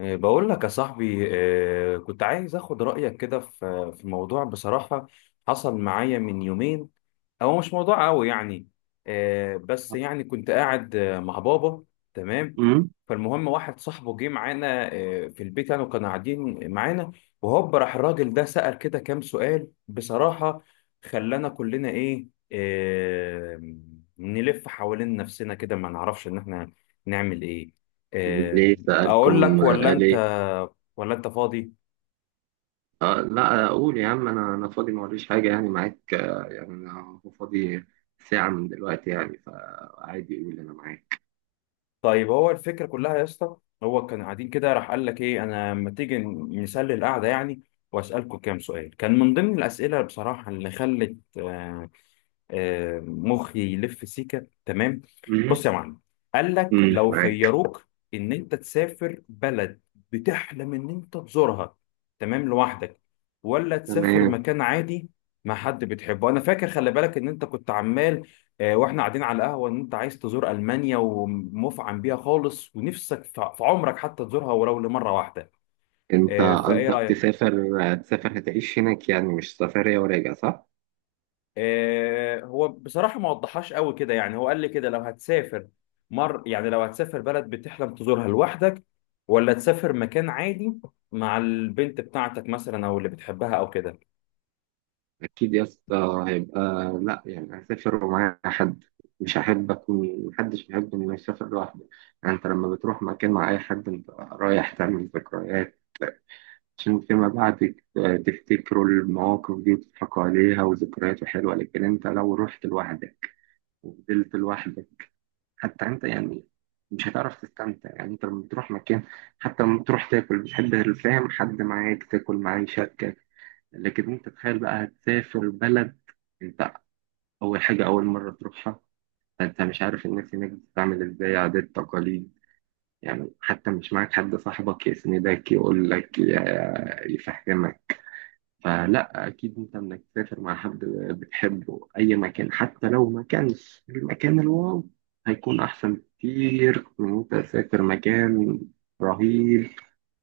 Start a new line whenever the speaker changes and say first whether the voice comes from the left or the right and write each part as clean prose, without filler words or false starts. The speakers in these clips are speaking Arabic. left: إيه، بقول لك يا صاحبي، إيه، كنت عايز اخد رأيك كده في موضوع بصراحة. حصل معايا من يومين، هو مش موضوع قوي يعني. إيه، بس يعني كنت قاعد مع بابا. تمام.
right: امم
left: فالمهم واحد صاحبه جه معانا في البيت يعني، وكانوا قاعدين معانا. وهوب راح الراجل ده سأل كده كام سؤال بصراحة، خلانا كلنا ايه، نلف حوالين نفسنا كده، ما نعرفش ان احنا نعمل ايه. آه،
right: ليه
left: اقول
right: سألكم
left: لك
right: قال إيه؟
left: ولا انت فاضي؟
right: آه، لا أقول يا عم. أنا فاضي، ما وريش حاجة يعني معاك. يعني أنا هو فاضي ساعة من دلوقتي يعني، فعادي يقول أنا معاك.
left: طيب، هو الفكره كلها يا اسطى، هو كان قاعدين كده راح قال لك ايه انا لما تيجي نسلي القعده يعني واسالكم كام سؤال، كان من ضمن الاسئله بصراحه اللي خلت مخي يلف سيكه. تمام.
right: مم.
left: بص يا معلم، قال لك
right: مم،
left: لو
right: معاك
left: خيروك ان انت تسافر بلد بتحلم ان انت تزورها، تمام، لوحدك، ولا تسافر
right: تمام.
left: مكان عادي مع حد بتحبه. انا فاكر خلي بالك ان انت كنت عمال واحنا قاعدين على القهوه ان انت عايز تزور المانيا ومفعم بيها خالص ونفسك في عمرك حتى تزورها ولو لمره واحده.
right: أنت
left: فايه
right: قصدك
left: رايك؟
right: تسافر هتعيش هناك يعني، مش سفرية وراجع، صح؟
left: هو بصراحة ما وضحهاش قوي كده يعني، هو قال لي كده لو هتسافر بلد بتحلم تزورها لوحدك ولا تسافر مكان عادي مع البنت بتاعتك مثلا او اللي بتحبها او كده.
right: أكيد يا اسطى هيبقى، لا، يعني هسافر ومعايا حد، مش هحب أكون محدش بيحب إنه يسافر لوحده. يعني أنت لما بتروح مكان مع أي حد أنت رايح تعمل ذكريات عشان فيما بعد تفتكروا المواقف دي وتضحكوا عليها، وذكريات حلوة. لكن انت لو رحت لوحدك وفضلت لوحدك، حتى انت يعني مش هتعرف تستمتع. يعني انت لما بتروح مكان، حتى لما بتروح تاكل، بتحب الفاهم حد معاك تاكل معاه يشاركك. لكن انت تخيل بقى هتسافر بلد، انت اول حاجة، اول مرة تروحها، انت مش عارف الناس هناك بتعمل ازاي، عادات، تقاليد، يعني حتى مش معاك حد صاحبك يسندك يقول لك يفهمك. فلا، اكيد انت انك تسافر مع حد بتحبه اي مكان، حتى لو ما كانش المكان الواو، هيكون احسن بكتير من انت تسافر مكان رهيب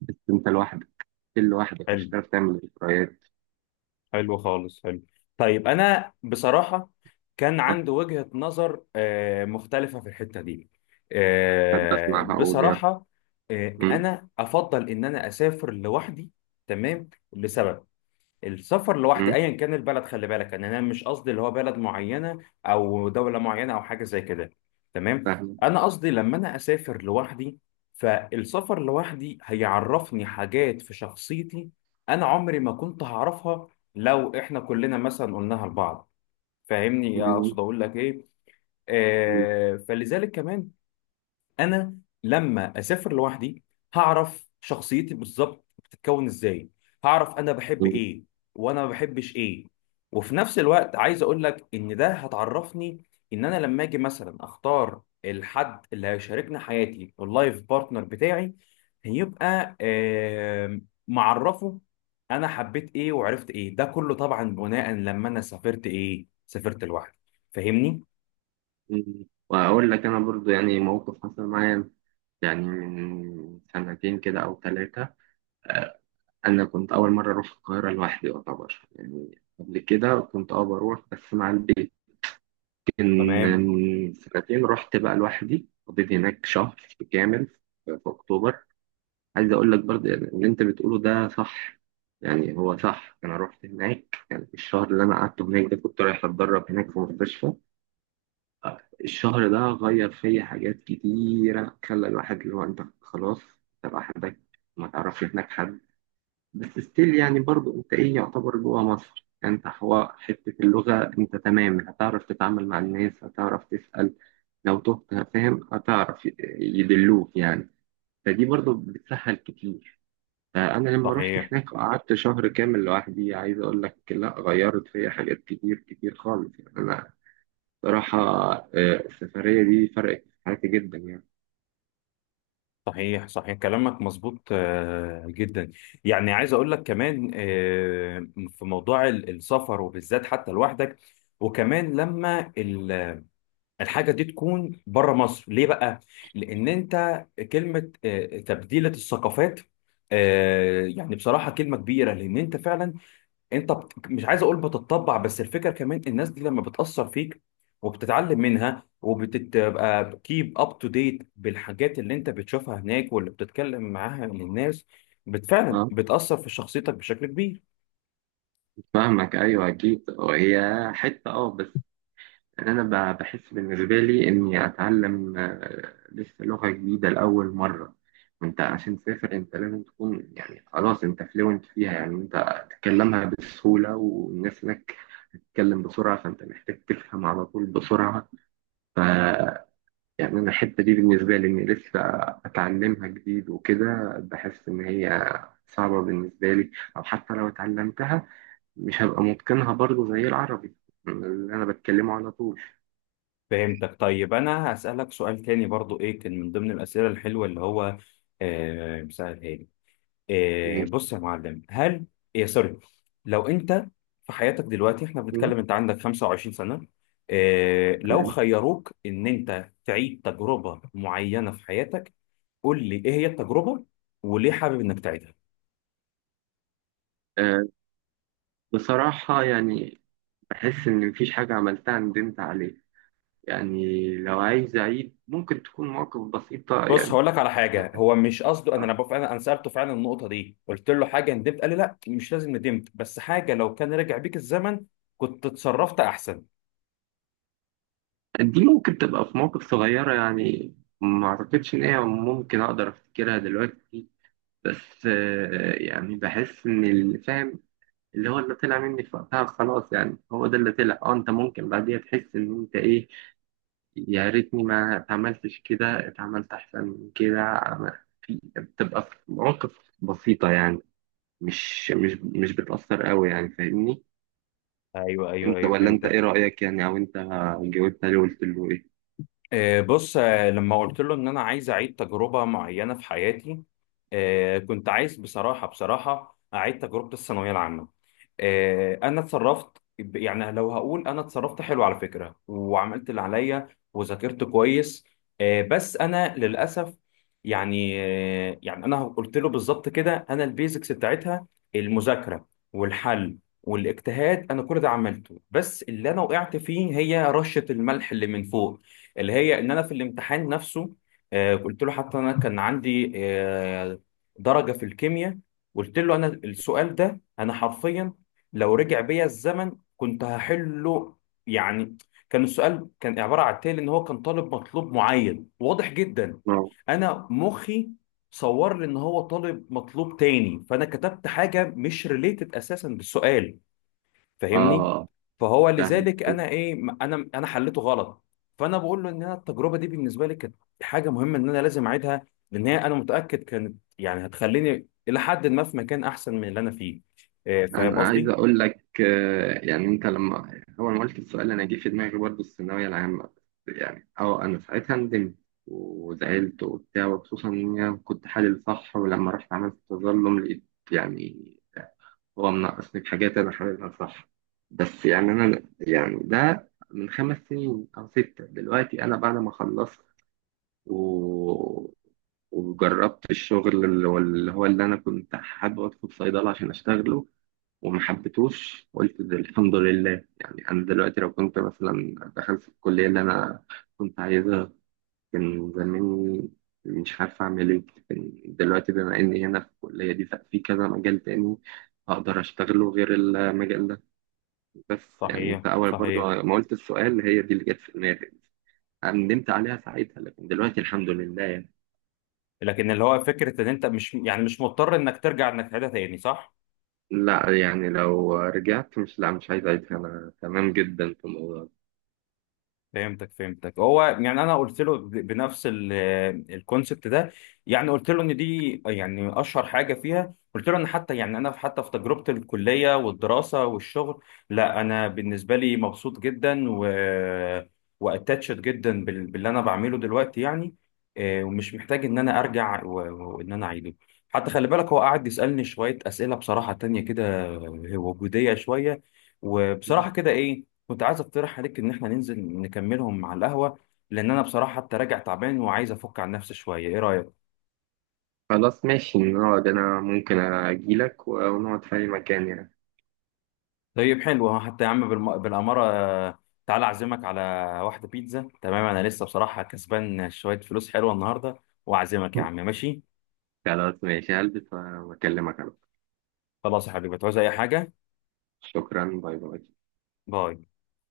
right: بس انت لوحدك. كل لوحدك مش
left: حلو.
right: هتعرف تعمل ذكريات.
left: حلو خالص. حلو. طيب انا بصراحة كان
right: أه،
left: عندي وجهة نظر مختلفة في الحتة دي.
right: احب اسمعها، اقول يا
left: بصراحة،
right: أم،
left: انا افضل ان انا اسافر لوحدي. تمام، لسبب، السفر لوحدي
right: أم،
left: ايا كان البلد، خلي بالك ان انا مش قصدي اللي هو بلد معينه او دوله معينه او حاجه زي كده. تمام،
right: فاهم.
left: انا قصدي لما انا اسافر لوحدي، فالسفر لوحدي هيعرفني حاجات في شخصيتي انا عمري ما كنت هعرفها لو احنا كلنا مثلا قلناها لبعض. فاهمني
right: أم،
left: اقصد اقول لك ايه؟
right: أم،
left: فلذلك كمان، انا لما اسافر لوحدي هعرف شخصيتي بالظبط بتتكون ازاي، هعرف انا بحب
right: أم،
left: ايه وانا ما بحبش ايه. وفي نفس الوقت عايز اقول لك ان ده هتعرفني ان انا لما اجي مثلا اختار الحد اللي هيشاركني حياتي واللايف بارتنر بتاعي، هيبقى معرفه انا حبيت ايه وعرفت ايه. ده كله طبعا بناء لما انا سافرت ايه سافرت لوحدي. فاهمني؟
right: أم. واقول لك انا برضو يعني موقف حصل معايا يعني من سنتين كده او 3. انا كنت اول مره اروح القاهره لوحدي يعتبر، يعني قبل كده كنت اه بروح بس مع البيت، لكن
left: تمام.
right: من سنتين رحت بقى لوحدي، قضيت هناك شهر كامل في اكتوبر. عايز اقول لك برضه يعني اللي انت بتقوله ده صح، يعني هو صح. انا رحت هناك، يعني الشهر اللي انا قعدته هناك ده كنت رايح اتدرب هناك في مستشفى. الشهر ده غير فيا حاجات كتيره، خلى الواحد اللي هو انت خلاص، انت لوحدك، ما تعرفش هناك حد، بس ستيل يعني برضو انت ايه، يعتبر جوه مصر، يعني انت حواء حتة اللغة انت تمام، هتعرف تتعامل مع الناس، هتعرف تسأل لو تهت، فاهم، هتعرف يدلوك يعني. فدي برضو بتسهل كتير. فأنا لما رحت
left: صحيح.
right: هناك قعدت شهر كامل لوحدي، عايز أقول لك، لا غيرت فيا حاجات كتير كتير خالص يعني، أنا صراحة. آه، السفرية دي فرقت في حياتي جدا يعني.
left: صحيح صحيح كلامك مظبوط جدا. يعني عايز اقول لك كمان في موضوع السفر، وبالذات حتى لوحدك، وكمان لما الحاجه دي تكون بره مصر، ليه بقى؟ لان انت كلمه تبديله الثقافات يعني بصراحه كلمه كبيره، لان انت فعلا مش عايز اقول بتتطبع، بس الفكره كمان، الناس دي لما بتاثر فيك وبتتعلم منها وبتبقى كيب اب تو ديت بالحاجات اللي انت بتشوفها هناك واللي بتتكلم معاها للناس، فعلا
right: اه،
left: بتاثر في شخصيتك بشكل كبير.
right: فاهمك، أيوه أكيد. هي حتة بس، يعني انا بحس بالنسبه لي اني اتعلم لسه لغه جديده لاول مره. انت عشان تسافر انت لازم تكون يعني خلاص انت فلوينت فيها، يعني انت تتكلمها بسهوله، والناس هناك تتكلم بسرعه فانت محتاج تفهم على طول بسرعه. ف، يعني انا الحته دي بالنسبه لي اني لسه اتعلمها جديد وكده، بحس ان هي صعبه بالنسبه لي، او حتى لو اتعلمتها مش هبقى متقنها برضو زي العربي اللي انا بتكلمه على
left: فهمتك. طيب انا هسالك سؤال تاني برضو، ايه كان من ضمن الاسئله الحلوه اللي هو آه... إيه، بص يا معلم، هل إيه سوري، لو انت في حياتك دلوقتي، احنا
right: طول.
left: بنتكلم انت عندك 25 سنة، إيه لو
right: تمام.
left: خيروك ان انت تعيد تجربة معينة في حياتك، قول لي ايه هي التجربة وليه حابب انك تعيدها.
right: آه، بصراحة يعني بحس إن مفيش حاجة عملتها ندمت عليها، يعني لو عايز أعيد ممكن تكون مواقف بسيطة
left: بص
right: يعني.
left: هقول لك على حاجة، هو مش قصده، انا
right: آه،
left: انا فعلا انا سألته فعلا النقطة دي، قلت له حاجة ندمت، قال لي لا مش لازم ندمت، بس حاجة لو كان رجع بيك الزمن كنت اتصرفت احسن.
right: دي ممكن تبقى في مواقف صغيرة يعني، ما أعتقدش إن هي ممكن أقدر أفتكرها دلوقتي، بس يعني بحس إن اللي فاهم اللي هو اللي طلع مني في وقتها خلاص، يعني هو ده اللي طلع. أه، أنت ممكن بعديها تحس إن أنت إيه، يا ريتني ما اتعملتش كده، اتعملت احسن من كده. في بتبقى في مواقف بسيطة يعني، مش بتأثر قوي يعني، فاهمني؟
left: ايوه ايوه
right: انت،
left: ايوه،
right: ولا انت ايه
left: فهمتك.
right: رأيك يعني، او انت جاوبت عليه وقلت له ايه؟
left: بص، لما قلت له ان انا عايز اعيد تجربه معينه في حياتي، كنت عايز بصراحه، اعيد تجربه الثانويه العامه. انا اتصرفت، يعني لو هقول انا اتصرفت حلو على فكره وعملت اللي عليا وذاكرت كويس، بس انا للاسف يعني. يعني انا قلت له بالظبط كده، انا البيزكس بتاعتها، المذاكره والحل والاجتهاد، انا كل ده عملته، بس اللي انا وقعت فيه هي رشه الملح اللي من فوق، اللي هي ان انا في الامتحان نفسه قلت له، حتى انا كان عندي درجة في الكيمياء. قلت له انا السؤال ده انا حرفيا لو رجع بيا الزمن كنت هحله. يعني كان السؤال كان عبارة عن التالي، ان هو كان طالب مطلوب معين واضح جدا،
right: اه،
left: انا مخي صور لي ان هو طالب مطلوب تاني، فانا كتبت حاجة مش ريليتد اساسا بالسؤال، فاهمني؟
right: اه،
left: فهو
right: فاهم.
left: لذلك انا انا حليته غلط. فانا بقول له ان انا التجربه دي بالنسبه لي كانت حاجه مهمه ان انا لازم اعيدها، لان هي انا متاكد كانت يعني هتخليني الى حد ما في مكان احسن من اللي انا فيه. إيه، فاهم
right: انا عايز
left: قصدي؟
right: اقول لك يعني انت لما اول ما قلت السؤال انا جه في دماغي برضه الثانوية العامة. يعني اه، انا ساعتها ندمت وزعلت وبتاع، وخصوصا ان انا كنت حالل صح. ولما رحت عملت تظلم لقيت يعني هو مناقصني حاجات أنا حاببها صح. بس يعني أنا يعني ده من 5 سنين أو 6، دلوقتي أنا بعد ما خلصت و... وجربت الشغل اللي أنا كنت حابب أدخل صيدلة عشان أشتغله وما حبيتهوش، قلت ده الحمد لله. يعني أنا دلوقتي لو كنت مثلا دخلت في الكلية اللي أنا كنت عايزها كان زماني مش عارف أعمل إيه. كان دلوقتي بما إني هنا في الكلية دي ففي كذا مجال تاني أقدر أشتغله غير المجال ده. بس يعني
left: صحيح
right: أنت أول
left: صحيح.
right: برضه ما قلت السؤال هي دي اللي جت في دماغي، ندمت عليها ساعتها لكن دلوقتي الحمد لله يعني.
left: لكن اللي هو فكره ان انت مش مضطر انك ترجع انك تعيدها تاني، صح.
right: لا، يعني لو رجعت مش، لا مش عايز أعيدها، أنا تمام جدا في الموضوع
left: فهمتك فهمتك. هو يعني انا قلت له بنفس الكونسبت ده، يعني قلت له ان دي يعني اشهر حاجه فيها، قلت له ان حتى يعني انا حتى في تجربه الكليه والدراسه والشغل، لا انا بالنسبه لي مبسوط جدا واتاتشد جدا باللي انا بعمله دلوقتي يعني. ومش محتاج ان انا ارجع وان انا اعيده. حتى خلي بالك، هو قعد يسالني شويه اسئله بصراحه تانية كده وجوديه شويه.
right: ده.
left: وبصراحه كده ايه، كنت عايز اقترح عليك ان احنا ننزل نكملهم على القهوة، لان انا بصراحة حتى راجع تعبان وعايز افك عن نفسي شوية. ايه رأيك؟
right: خلاص ماشي نقعد، أنا ممكن أجيلك ونقعد في أي مكان يعني.
left: طيب حلو، ها، حتى يا عم بالأمارة، تعالى اعزمك على واحدة بيتزا. تمام، انا لسه بصراحة كسبان شوية فلوس حلوة النهاردة، واعزمك يا عم، ماشي؟
right: خلاص ماشي هلبس وأكلمك على طول.
left: خلاص يا حبيبي، تعوز اي حاجة؟
right: شكرا، باي باي.
left: باي.